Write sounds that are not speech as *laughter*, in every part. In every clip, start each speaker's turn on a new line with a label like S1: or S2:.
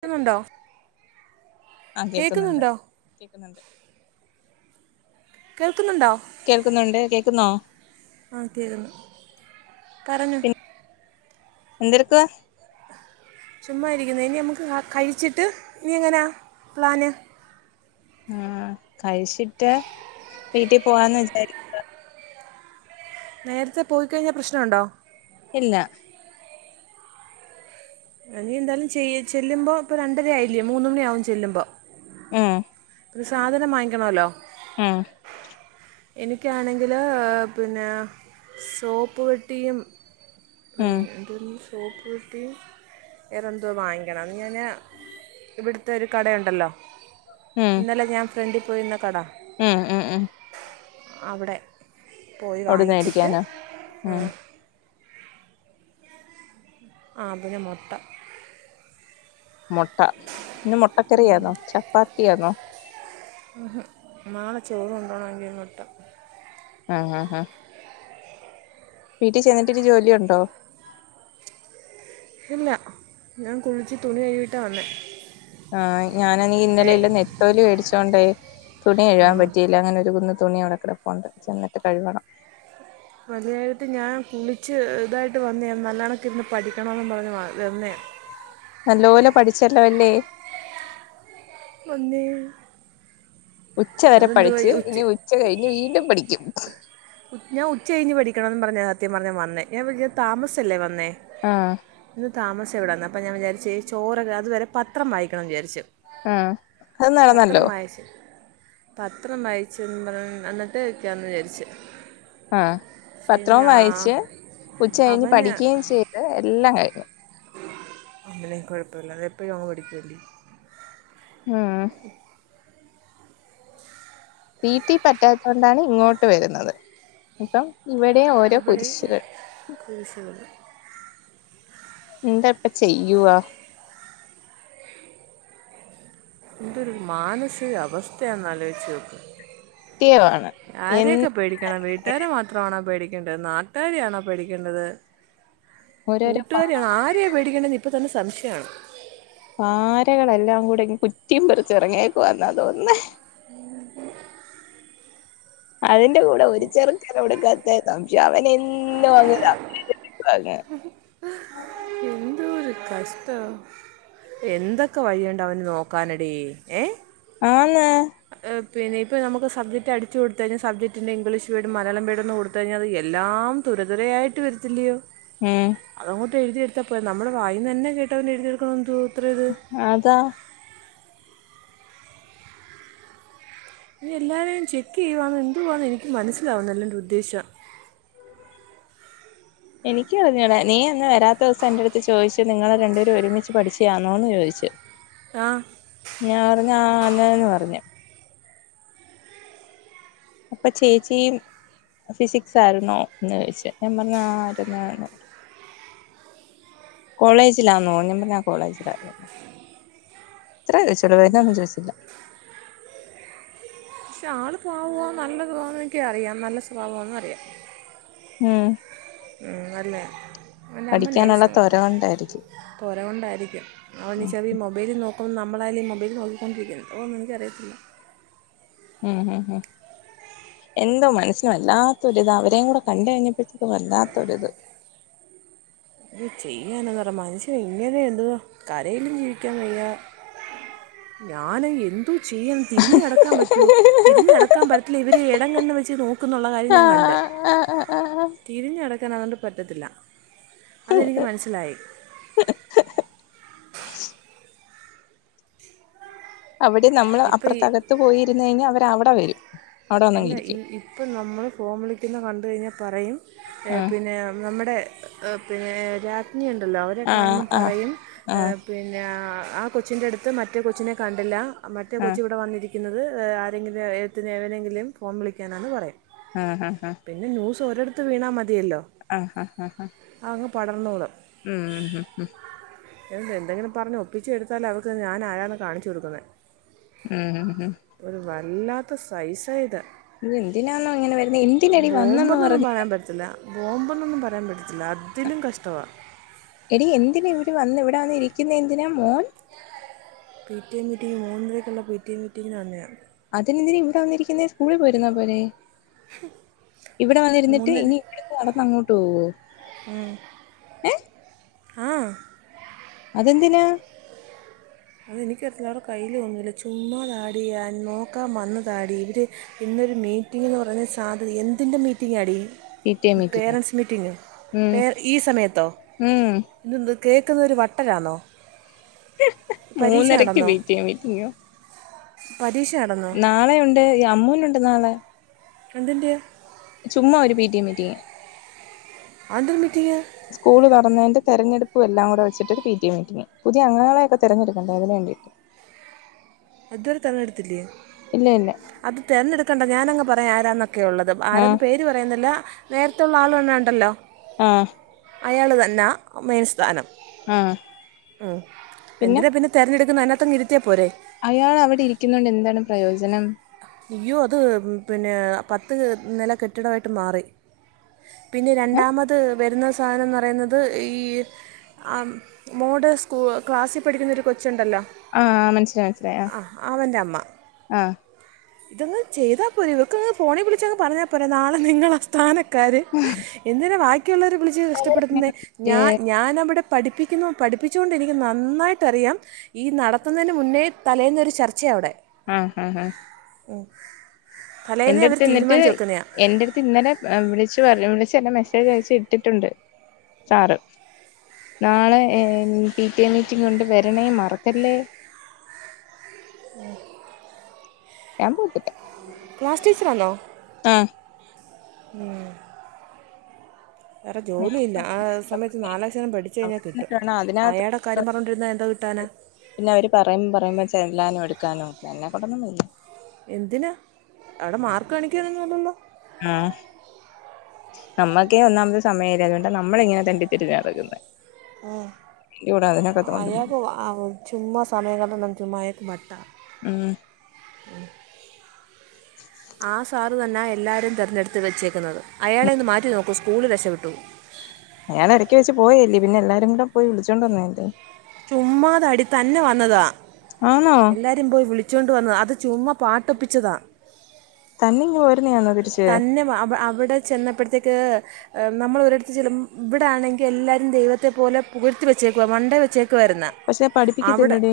S1: കേൾക്കുന്നുണ്ടോ
S2: ആഹ് കേൾക്കുന്നുണ്ട്
S1: കേൾക്കുന്നുണ്ടോ
S2: കേൾക്കുന്നുണ്ട്
S1: കേൾക്കുന്നുണ്ടോ
S2: കേൾക്കുന്നുണ്ട് കേൾക്കുന്നോ
S1: ആഹ് കേക്ക്ന്ന് പറഞ്ഞോ
S2: പിൻ എന്തെടുക്കുവാ
S1: ചുമ്മാ ഇരിക്കുന്നു ഇനി നമുക്ക് കഴിച്ചിട്ട് ഇനി എങ്ങനാ പ്ലാന്
S2: ആഹ് കഴിച്ചിട്ട് വീട്ടിൽ പോവാന്ന് വിചാ
S1: നേരത്തെ പോയിക്കഴിഞ്ഞാ പ്രശ്നം ഉണ്ടോ
S2: ഇല്ല
S1: ഇനി എന്തായാലും ചെയ്യ ചെല്ലുമ്പോ ഇപ്പ രണ്ടര ആയില്ലിയോ മൂന്ന് മണിയാവും ചെല്ലുമ്പോ
S2: ഉം
S1: ഒരു സാധനം വാങ്ങിക്കണമല്ലോ
S2: ഉം
S1: എനിക്കാണെങ്കിൽ പിന്നെ സോപ്പ് പെട്ടിയും
S2: ഉം
S1: പിന്നെ എന്തന്ന്, സോപ്പ് പെട്ടിയും, വേറെ എന്തോ, വാങ്ങിക്കണം അത് ഞാൻ
S2: ഉം
S1: ഇവിടുത്തെ ഒരു കടയുണ്ടല്ലോ
S2: ഉം
S1: ഇന്നലെ ഞാൻ ഫ്രണ്ടിൽ പോയിരുന്ന കട
S2: ഉം ഉം ഉം
S1: അവിടെ പോയി
S2: അവിടുന്ന്
S1: വാങ്ങിച്ചിട്ട്
S2: കഴിക്കാനോ ഉം
S1: ആതിന് മൊത്തം
S2: മുട്ട ഇന്ന് മുട്ടക്കറിയണോ ചപ്പാത്തിയാണോ
S1: മാളെ ചോറ് കൊണ്ടോണ എങ്കിൽ മൊട്ട
S2: ആഹ് അഹ് അഹ് വീട്ടിൽ ചെന്നിട്ടിനു ജോലിയ ഉണ്ടോ
S1: ഇല്ല ഞാൻ കുളിച്ച് തുണി കഴകിട്ടാണ് വന്നേ
S2: ആഹ് ഞാനാണെ ഇന്നലെ നല്ല നെത്തോല് മേടിച്ചോണ്ടേ തുണി
S1: ആ
S2: കഴുവാൻ പറ്റിയില്ല അങ്ങനെ ഒരു കുന്ന് തുണി അവിടെ കിടപോണ്ട് ചെന്നിട്ട് കഴിവണം
S1: മതിയായിട്ട് ഞാൻ കുളിച്ച് ഇതായിട്ട് വന്നേയ നല്ല കണക്കി ഇന്ന് പഠിക്കണമെന്ന് പറഞ്ഞ് തന്നേ
S2: നല്ലപോലെ പഠിച്ചല്ലോല്ലേ
S1: അന്നേ
S2: ഉച്ച വരെ പഠിച്ച് ഇനി ഉച്ച കഴിഞ് വീണ്ടും പഠിക്കും
S1: ഞാൻ ഉച്ച കഴിഞ്ഞ് പഠിക്കണമന്ന് പറഞ്ഞ സത്യം പറഞ്ഞ വന്നേ ഞാൻ താമസിച്ചല്ലേ വന്നേ
S2: ആഹ്
S1: ഇന്ന് താമസം എവിടെന്ന് അപ്പ ഞാൻ വിചാരിച്ച് ചോ അതുവരെ പത്രം വായിക്കണം വിചാരിച്ചു
S2: ആഹ്
S1: പത്ര മയച്ച് പത്രം വായിച്ച പറ എന്നിട്ട്ക്കാന്ന് വിചാരിച്ച്
S2: ആഹ്
S1: പക്ഷേ ഇനി
S2: പത്രവും
S1: ആ
S2: വായിച്ച് ഉച്ച കഴിഞ്ഞ്
S1: അവന്
S2: പഠിക്കുകയും ചെയ്ത് എല്ലാം കഴിഞ്ഞു
S1: അമ്മനെ കുഴപ്പല്ല അതപ്പോഴും ഞങ് *unintelligible*
S2: ഉം വീട്ടി പറ്റാത്തോണ്ടാണ് ഇങ്ങോട്ട് വരുന്നത് ഇപ്പം ഇവിടെ ഓരോ
S1: ഇവിടെ
S2: കുരിശുകൾ
S1: കുഴസകു
S2: എന്താപ്പ ചെയ്യുവാ
S1: എന്തൊരു മാനസികാവസ്ഥയാെന്നലോചിച്ച് നോക്ക
S2: സത്യമാണ് എന്ത്
S1: ആരെയൊക്കെ പേടിക്കണം വീട്ട നട്ടാര മാത്രമാണോ പേടിക്കേണ്ടത് നാട്ടുകാര ആണോ പേടിക്കേണ്ടത്
S2: ഓരോരോ പാ
S1: കൂട്ടുകാരിയെണ് ആരെയ പേടിക്കണ്ടെന്ന് ഇപ്പൊ തന്നെ സംശയമാണ്
S2: പാരകളെല്ലാം കൂടെ കുറ്റിയും പെറിച്ച ഇറങ്ങിയക്കുവാന്ന തോന്നണേ
S1: *inaudible*
S2: അതിന്റെ കൂടെ ഒരു ചെറുക്കനെ കൊടുക്കാത്ത സംശയം അവനും എന്നും വന്ന് സംശയം ചോയിക്കുവന്നെ
S1: കഷ്ടവ എന്തൊക്കെ വഴിയണ്ട അവന് നോക്കാനടി ഏഹ്
S2: ആന്ന്
S1: പിന്നെ ഇപ്പോ മ്മക്ക് സബ്ജക്റ്റ്ടടിച്ച് കൊടുത്ത കഴിഞാൽ സബ്ജക്റ്റൻ്റെ ഇംഗ്ലീഷ് വേഡ് മലയാളം വീഡ ഒന്ന് കൊടുത്ത കഴിഞ്ഞാത് എല്ലാം തുര തുരയായിട്ട് വരത്തില്ലയോ
S2: ഉം
S1: അതങ്ങോട്ട് എഴുതിയടുത്താ പോരെ നമ്മുടെ വായിന്ന്ന്നെ കേട്ടവൻ എഴുതിയടുക്ക എതു ഇത്ര ഇത്
S2: അതാ
S1: ഇനി എല്ലാവരേും ചെക്ക് ചെയ്യുകവാെന്ന് എന്തുവാണന്ന് എനിക്ക് മനസ്സിലാവുന്നല്ല എൻ്റെ ഉദ്ദേശം
S2: എനിക്ക് പററിഞ്ഞോളേ നീ അന്ന് വരാത്ത ദിവസം എൻന്റെറടുത്ത് ചോദിച്ച് നിങ്ങള് രണ്ടുപേര് ഒരുമിച്ച് പഠിച്ചാണോ എന്ന് ചോദിച്ചു *inaudible*
S1: ആഹ്
S2: ഞാൻ പറഞ്ഞ അല്ലന്ന് പറഞ്ഞു അപ്പൊ ചേച്ചിയും ഫിസിക്സ് ആയിരു ന്നോ എന്ന് ചോയിച്ച് ഞാൻ പറഞ്ഞ ആരുന്നുന്ന് കോളേജിൽ ആന്നോ ഞാൻ പറഞ്ഞാ കോളേജിലാ ഇത്രേ ചോദിച്ചോളൂ വേറെ ഒന്നും ചോദിച്ചില്ല
S1: പക്ഷെ ആള് പാവമാ നല്ല സ്വഭാവമാ എന്നൊക്കെ അറിയാം നല്ല സ്വഭാവമാന്ന് അറിയാം
S2: ഉം
S1: നല്ലയാ
S2: പഠിക്കാനുള്ള തൊര കൊണ്ടായിരിക്കും
S1: കുരവുണ്ടായിരിക്കും അവന്റെ ചെവി മൊബൈല് നോക്കുമ്പോൾ നമ്മളായാലും മൊബൈല് നോക്കിക്കൊണ്ടിരിക്കുന്നു അതോന്ന് എനിക്കറിയത്തില്ല
S2: ഉം ഉം എന്തോ മനസ്സിനന് വല്ലാത്തൊരിത് അവരേയും കൂടെ കണ്ട കഴിഞ്ഞപ്പോഴത്തേക്കും വല്ലാത്തൊരിത്.
S1: ഇത് ചെയ്യാനന്ന് പറ മനുഷ്യൻ എങ്ങനെയുണ്ട് കരയിലും ജീവിക്കാൻ വയ്യാ. ഞാനും എന്തേ ചെയ്യൻ തിരിഞ്ഞ കടക്കാൻ പറ്റോ. തിരിഞ്ഞ നടക്കാൻ പറ്റില്ല ഇവർ ഇടം കണ്ണ് വെച്ച് നോക്ക എന്നുള്ള കാര്യം ഞാൻ കണ്ട്.
S2: ആഹ്‌ ആഹ്‌ ആഹ്‌ ആഹ്‌
S1: തിരിഞ്ഞടക്കാൻ അതുകൊണ്ട് പറ്റത്തില്ല അതെനിക്ക് മനസ്സിലായി.
S2: അവിടെ നമ്മള്
S1: ഇപ്പം ഈ
S2: അപ്പുറത്തകത്ത് പോയിന്ന് കഴിഞ്ഞാൽ അവരെ അവിടെ വരും. അവിടെ
S1: എല്ല ഈ
S2: വന്നങ്ങിരിക്കും
S1: ഇപ്പം നമ്മൾ ഫോം വിളിക്കുന്ന കണ്ട കഴിഞ്ഞാൽ പറയും.
S2: ആ
S1: നമ്മുടെ രാജ്ഞി ഉണ്ടല്ലോ.
S2: ആ
S1: കാണുമ്പോൾ
S2: ആ
S1: പറയും.
S2: ആ ആ
S1: പിന്നെ ആ കൊച്ചിൻ്റെ അടുത്ത് മറ്റേ കൊച്ചിനെ കണ്ടില്ല മറ്റേ
S2: ആ
S1: കൊച്ച ഇവിടെ വന്നിരിക്കും. വിളിക്കുന്നത് ആരെങ്കിലും ന് ഏനെങ്കിലും ഫോം വിളിക്കാനാെന്ന് പറയും
S2: ആഹ് ആഹ് ആഹ്
S1: പിന്നെ ന്യൂസ് ഓരിടത്ത് വീണാ മതിയല്ലോ.
S2: ആഹ് ആഹ് ആഹ്
S1: അങ്ങ് പടർന്നോളം
S2: ഉം ഉ ഉം
S1: എന്തെങ്കിലും പറഞ്ഞ് ഒപ്പിച്ച എടുത്താലൽ അവർക്ക് ഞാൻ ആരാണ് കാണിച്ചു കൊടുക്കുന്നത്.
S2: ഉം ഉം ഉം
S1: ഒരു വല്ലാത്ത സൈസ ഇത്.
S2: ഇത് എന്തിനാന്നോ ഇങ്ങനെ വരുന്നെ എന്തിനടി വന്നെന്ന്
S1: ബോംബന്നൊന്നും
S2: പറഞ്ഞ്
S1: പറയാൻ പറ്റത്തില്ല. ബോംബ എന്നൊന്നും പറയാൻ പറ്റത്തില്ല അതിലും കഷ്ടമാ
S2: എടി എന്തിനാ ഇവിടെ വന്ന് ഇവിടെ വന്ന് ഇരിക്കുന്ന എന്തിനാ മോൻ.
S1: പ ടിം മീറ്റിംഗ് മൂന്നരയ്ക്കുള്ള പിടിഎ മീറ്റിങ്ങിന് വന്നതാ
S2: അതെന്തിനാ ഇവിടെ വന്നിരിക്കുന്ന സ്കൂളിൽ പോയിരുന്നാ പോരെ. ഇവിടെ വന്നിരുന്നിട്ട് ഇനി ഇവിടുന്ന് നടന്ന് അങ്ങോട്ട് പോവോ.
S1: ഉം ആഹ്
S2: അതെന്തിനാ
S1: അത് എനിക്ക് അറിയത്തില്ല അവരുടെ കയ്യിൽ ഒന്നില്ല ചുമ്മാ താടി നോക്കാൻ വന്ന താടി ഇവരെ ഇന്നൊരു മീറ്റിംഗ എന്ന് പറയുന്ന സാധ്യ എന്തിന്റെ മീറ്റിംഗാടി.
S2: P T A meeting
S1: parents മീറ്റിംഗോ
S2: ഉം
S1: പേ ഈ സമയത്തോ.
S2: ഉം
S1: ഇതെന്തുവാ കേൾക്കുന്നവര് വട്ടരാണോ. പരീക്ഷ
S2: മൂന്നരക്ക് പിടിഎ മീറ്റിംഗോ
S1: പരീക്ഷയാണ
S2: നാളെയുണ്ട് അമ്മൂനുണ്ട് നാളെ
S1: എന്തിന്റെയാ
S2: ചുമ്മാ ഒരു പീറ്റിയേ മീറ്റിംഗ്.
S1: ആത് എന്തൊരു മിറ്റിഗാ.
S2: സ്കൂൾ തുറന്നതിന് തെരഞ്ഞെടുപ്പ് എല്ലാംകൂടി വെച്ചിട്ട് ഒരു പിടിഎ മീറ്റിംഗ് പുതിയ ആളെ ഒക്കെ തിരഞ്ഞെടുക്കേണ്ട അതിനുവേണ്ടി
S1: അതിതോരേ തേറഞ്ഞടുത്തില്ലേ
S2: ഇല്ല ഇല്ല
S1: അത് തേരഞ്ഞെടുക്കേണ്ട ഞാനങ് പറയാം ആരാന്നൊക്കെ ഉള്ളത് ആരാ
S2: ആഹ്
S1: പേര് ര് പറയുന്നില്ല നേരത്തുള്ള ആള് വന്ന ണ്ടല്ലോ.
S2: ആഹ
S1: അയാള് തന്നാ മെയിൻ സ്ഥാനം
S2: ആഹ്
S1: ഉ എന്തിനാ പിന്നെ തേരഞ്ഞെടുക്കുന്നേ അയിനകത്ത്ങ്ങ് ഇരുത്തിയ പോരെ
S2: അയാള് അവിടെ ഇരിക്കുന്നോണ്ട് എന്താണ് പ്രയോജനം
S1: അയ്യോ അത് പിന്നെ പത്ത് നേല കെട്ടിടമായിട്ട് മാറി പിന്നെ
S2: ഏഹ്
S1: രണ്ടാമത് വരുന്ന സാധനംന്ന് പറയുന്നത് ഈ ആഹ് മോഡ് സ്കൂ ക്ലാസ്സിൽ പഠിക്കുന്ന ഒരു കൊച്ചുണ്ടല്ലോ
S2: ആഹ് മനസ്സിലായി മനസ്സിലായി ആ ആഹ്
S1: ഇതങ് ചെയ്താ പോരെ ഇവർക്കങ്ങ് ഫോണിൽ വിളിച്ചങ് പറഞ്ഞാ പോരേ നാളെ നിങ്ങളാ സ്ഥാന എന്തിനാ ബാക്കിയുള്ളവരേ വിളിച്ച് കഷ്ടപ്പെടുത്തുന്നേ ഞാൻ
S2: ആഹ്
S1: ഞാനവിടെ പഠിപ്പിക്കുന്നു പഠിപ്പിച്ചുകൊണ്ട് എനിക്ക് നന്നായിട്ടറിയാം ഈ നടത്തുന്നതിന് മുന്നേ തലേന്നൊരു ചർച്ചയ അവിടെ
S2: ആഹ് ഹഹ ഹ
S1: ഓഫ്
S2: എന്റെ അടുത്ത് ന്നിട്ട് എന്റെ അടുത്ത് ഇന്നലെ വിളിച്ചു പറഞ്ഞ് വിളിച്ചു എന്നെ മെസ്സേജ് അയച്ച് ഇട്ടിട്ടുണ്ട് സാറ് നാളെ A P T A meeting ഉണ്ട് വരണേ മറക്കല്ലേ
S1: ഉ
S2: ഞാൻ പോത്തില്ല
S1: ക്ലാസ് ടീച്ചറാന്നോ
S2: ആഹ്
S1: വേറെ
S2: ഞാൻ
S1: ജോലിയില്ല ആ സമയത്ത് നാലക്ഷരം പഠിച്ചു കഴിഞ്ഞാ
S2: അവിടെ
S1: കിട്ടും
S2: നിന്നിട്ട് വേണം
S1: അയാടെ
S2: അതിനകത്ത്
S1: ഇക്കാര്യം പറഞ്ഞണ്ടോരുന്ന എന്തോ കിട്ടാനാ
S2: പിന്നെ അവര് പറയുമ്പ പറയുമ്പോ ചെല്ലാനും എടുക്കാനും എന്നെ കൊണ്ടാന്നുവയ്യ
S1: എന്തിനാ അവിടെ മാർക്ക് കാണിക്കാനൊന്നുമല്ലല്ലോ
S2: ആഹ് നമ്മക്കേ ഒന്നാമത് സമയല്ല ന്നിട്ട നമ്മള് ഇങ്ങനെ തെണ്ടിതിരിഞ്ഞ് നടക്കുന്നേ
S1: ഏഹ്
S2: തോണ്ടുന്നു
S1: അയാക് ചുമ്മാ സമയങ്ങള നമ്മ ചുമ്മാ അയാക്ക് വട്ടാ ഉ
S2: ഇച്
S1: ആ സാറ് തന്നെ എല്ലാവരും ആ ആ ആ സാറു തന്ന എല്ലാരേം തിരഞ്ഞെടുത്ത് വെച്ചേക്കുന്നത് അയാളെയൊന്നു മാറ്റി നോക്കൂ സ്കൂളിൽ രക്ഷപ്പെട്ടു
S2: അയാൾ എടക്ക് വെച്ച് പോയി ല്ലേ പിന്നെ എല്ലാരും കൂടെ പോയി വിളിച്ചോണ്ട് വന്നേല്ലേ
S1: ചുമ്മാതാടി ത്തന്നെ വന്നതാ
S2: ആന്നോ
S1: എല്ലാവരും പോയി വിളിച്ചോണ്ട് വന്നതാ അത് ചുമ്മാ പാട്ടൊപ്പിച്ചതാ
S2: തന്നെയിങ് പോരുന്നേയാനോതിരിച്ച്
S1: തന്നെ അവി അവിടെ ചെന്നപ്പോഴത്തേക്ക് നമ്മള് ഒരിടത്ത് ചേലു ഇവിടാണെങ്കീ എല്ലാരും ദൈവത്തെ പോലെ പുക്ഴത്തി വെച്ചേക്കുവ മണ്ടേ വെച്ചേക്ക ഒക്ക് വരുന്ന
S2: പക്ഷെ
S1: അവടേ
S2: പഠിപ്പിക്കത്തില്ലടി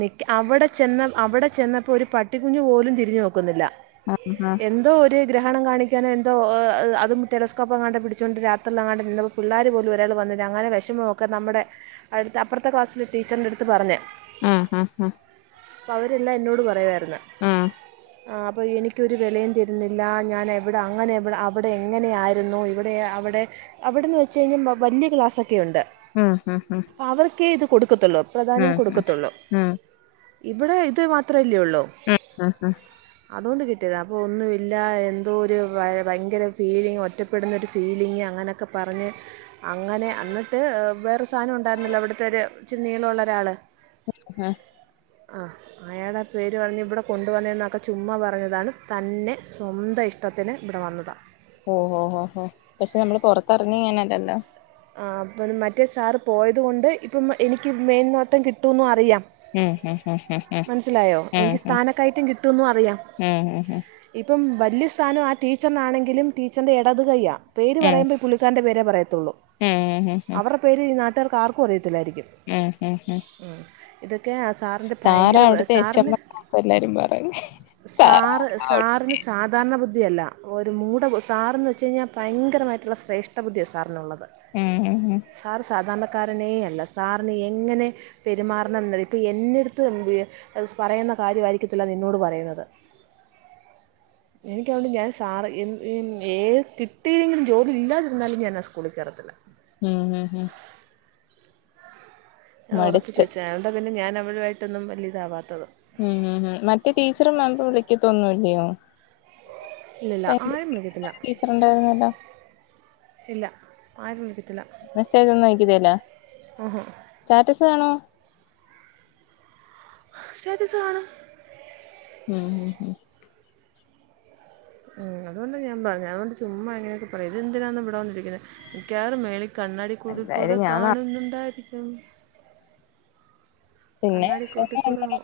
S1: നിക് അവിടെ ചെന്ന് അവിടെ ചെന്നപ്പോ ഒരു പട്ടികുഞ്ഞു പോലും തിരിഞ്ഞു നോക്കുന്നില്ല
S2: ആം ഹഹ
S1: എന്തോ ഒരു ഗ്രഹണം കാണിക്കാനോ എന്തോ അതും ടെലസ്കോപ്പ്ങ്ങാട്ടെ പിടിച്ചുകൊണ്ട് രാത്രിാങ്ങാണ്ടെ എന്തോ പിള്ളേര് പോലും ഒരാള് വന്നില്ല അങ്ങനെ വിഷമൊക്കെ നമ്മടെ അടുത്ത അപ്പറത്തെ ക്ലാസ്സിലെ ടീച്ചറിൻ്റെടത്ത് പറഞ്ഞേ
S2: ആഹ് ഹഹ ഹ
S1: അവരെല്ലാം എന്നോട് പറയാറുന്നു അപ്പൊ എനിക്കോരു വിലെം ത ന്നില്ല ഞാന എവിടെ അങ്ങനെ എവിടെ അവിടെ എങ്ങനെയ ആായിരുന്നു ഇവിടെ അവിടെ അവിടെന്ന് വെച്ച കഴിഞ്ഞാ വലിയ ക്ലാസ്സൊക്കെ ഒണ്ട്
S2: ആഹ് ആഹ് ആഹ് -
S1: അഹ് അവർക്കേ ഇത് കൊടുക്കത്തുള്ളൂ പ്രധാന്യം കൊടുക്കത്തുള്ളൂ
S2: ഉം
S1: ഇവിടെ ഇത് മാത്രമേല്ലേള്ളൂ
S2: ആഹ് ആഹ്
S1: അതുകൊണ്ട് കിട്ടിയതാ അപ്പൊ ഒന്ന് ഇല്ലാ എന്തോ ഒരു ഭയങ്കര ഫീലിങ് ഒറ്റപ്പെടുന്നൊരു ഫീലിങ് അങ്ങനെയൊക്കെ പറഞ്ഞ്. അങ്ങനെ എന്നിട്ട് വേറൊര് സാധനം ഒണ്ടായിരുന്നല്ലോ അവിടുത്തെ ഒരു ച്ചിനീളള്ള ഒരാള്.
S2: *inaudible* ആഹ്
S1: ആഹ് അയാടെ പേര് പറഞ്ഞ ഇവിടെ കൊണ്ടുവന്നതെന്നൊക്കെ ചുമ്മാ പറഞ്ഞതാണ് തന്നെ. സ്വന്തം ഇഷ്ടത്തിന് ഇവിടെ വന്നതാ.
S2: ഓഹോ ഹോ ഹോ പക്ഷെ നമ്മള് പുറത്തെറങ്ങിയ ഇങ്ങനല്ലല്ലോ.
S1: ആഹ് അപ്പം മറ്റേ സാറ് പോയതുകൊണ്ട് ഇപ്പം എനിക്ക് മെയിൻനോട്ടം കിട്ടൂന്നും അറിയാം.
S2: ഹേ ഹേ ഹേ ഹ
S1: മനസ്സിലായോ എനിക്ക് സ്ഥാനക്കയറ്റം കിട്ടുന്നും അറിയാം.
S2: ഉം ഉം ഉം ഉം
S1: ഇപ്പം വലിയ സ്ഥാനം ആ ടീച്ചറിനാണെങ്കിലും ടീച്ചറിന്റെ ഇടത് കൈയ്യാ പേര്
S2: ഉം
S1: പറയുമ്പോ പുള്ളി ക്കാൻ്റെ പേരേ പറയത്തുള്ളൂ
S2: ഉം ഉം ഉം
S1: അവർ പേര് ഈ നാട്ടുകാർക്ക് ആർക്കും അറിയത്തില്ലായിരിക്കും.
S2: ആഹ് ആഹ് ആഹ് -
S1: ഇതൊക്കെ സാറിൻ്റെ. ഭയങ്കര
S2: അവിടുത്തെ എച്ച് എം
S1: സാറിന്
S2: എം എല്ലാരും പറയും സാർ
S1: സാറ് സാ സാറിന് സാധാരണ ബുദ്ധിയല്ല ഒരു മൂട സാറെന്ന് വെച്ച് കഴഞ്ഞാൽ ഭയങ്കരമായിട്ടുള്ള ശ്രേഷ്ഠ. ഠ ബുദ്ധിയാ സാറിനുള്ളത് -
S2: ആഹ്
S1: സാർ സാധാരണക്കാരനെ അല്ല സാറിന് എങ്ങനെ പെരുമാറണം എന്ന് ഇപ്പൊ എന്നെടു ത്ത് പറയുന്ന കാര്യമായിരിക്കത്തില്ല നിന്നോട് പറയുന്നത്
S2: ഉ *inaudible*
S1: എനിക്കത്കൊണ്ട് ഞാൻ സാറ് ഏത് കിട്ടിയില്ലെങ്കിലും ജോബ് ഇല്ലാതിരുന്നാലും ഞാൻ ആ സ്കൂളിൽ കേറത്തില്ല.
S2: ഉം ഉം
S1: ഞാൻ ഒറപ്പിച്ച്
S2: മടുത്ത്
S1: വെച്ച അതൊണ്ട് പിന്നെ ഞാൻ അവരു ആയിട്ടൊന്നും വലിയ ഇതാവാത്തത്.
S2: ഉം ഉം ഉം മറ്റേ ടീച്ചറ് നോമ്പു മുറിക്കത്തൊന്നുമില്ലയോ?
S1: ഇല്ലില്ല ആരും വിളിക്കത്തില്ല
S2: *inaudible* ണ്ടായിരുന്നല്ലോ
S1: ഇല്ല ആരും പിടിക്കത്തില്ല
S2: മെസ്സേജ് ഒന്നും അയക്കത്തില്ല
S1: ആഹ് -
S2: സ്റ്റാറ്റസ് കാണ്വൊ?
S1: സ്റ്റാറ്റസ്കാണും-
S2: ഉം ഉം -
S1: ഉം അതൊണ്ട് ഞാൻ പറഞ്ഞു അതൊണ്ട് ചുമ്മായിങ്ങനൊക്കെ പറയും ഇതെന്തിനാണ് ഇവിടെവന്നിരിക്കണേ മിക്കാറ് മേളി കണ്ണാടിക്കുള്ളി കൂടെ
S2: എന്തായാലും ഞാൻ നാ-
S1: കാണുന്നുണ്ടായിരിക്കും.
S2: പിന്നെ
S1: കണ്ണാടി കൂട്ടി കൂടെ നൊ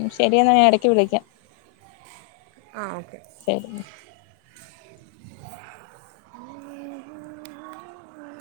S2: ഉം ശരിയെന്നാ ഞായെടയ്ക്ക് വിളിക്കാം.
S1: ആഹ് ഓക്കെ
S2: ശരി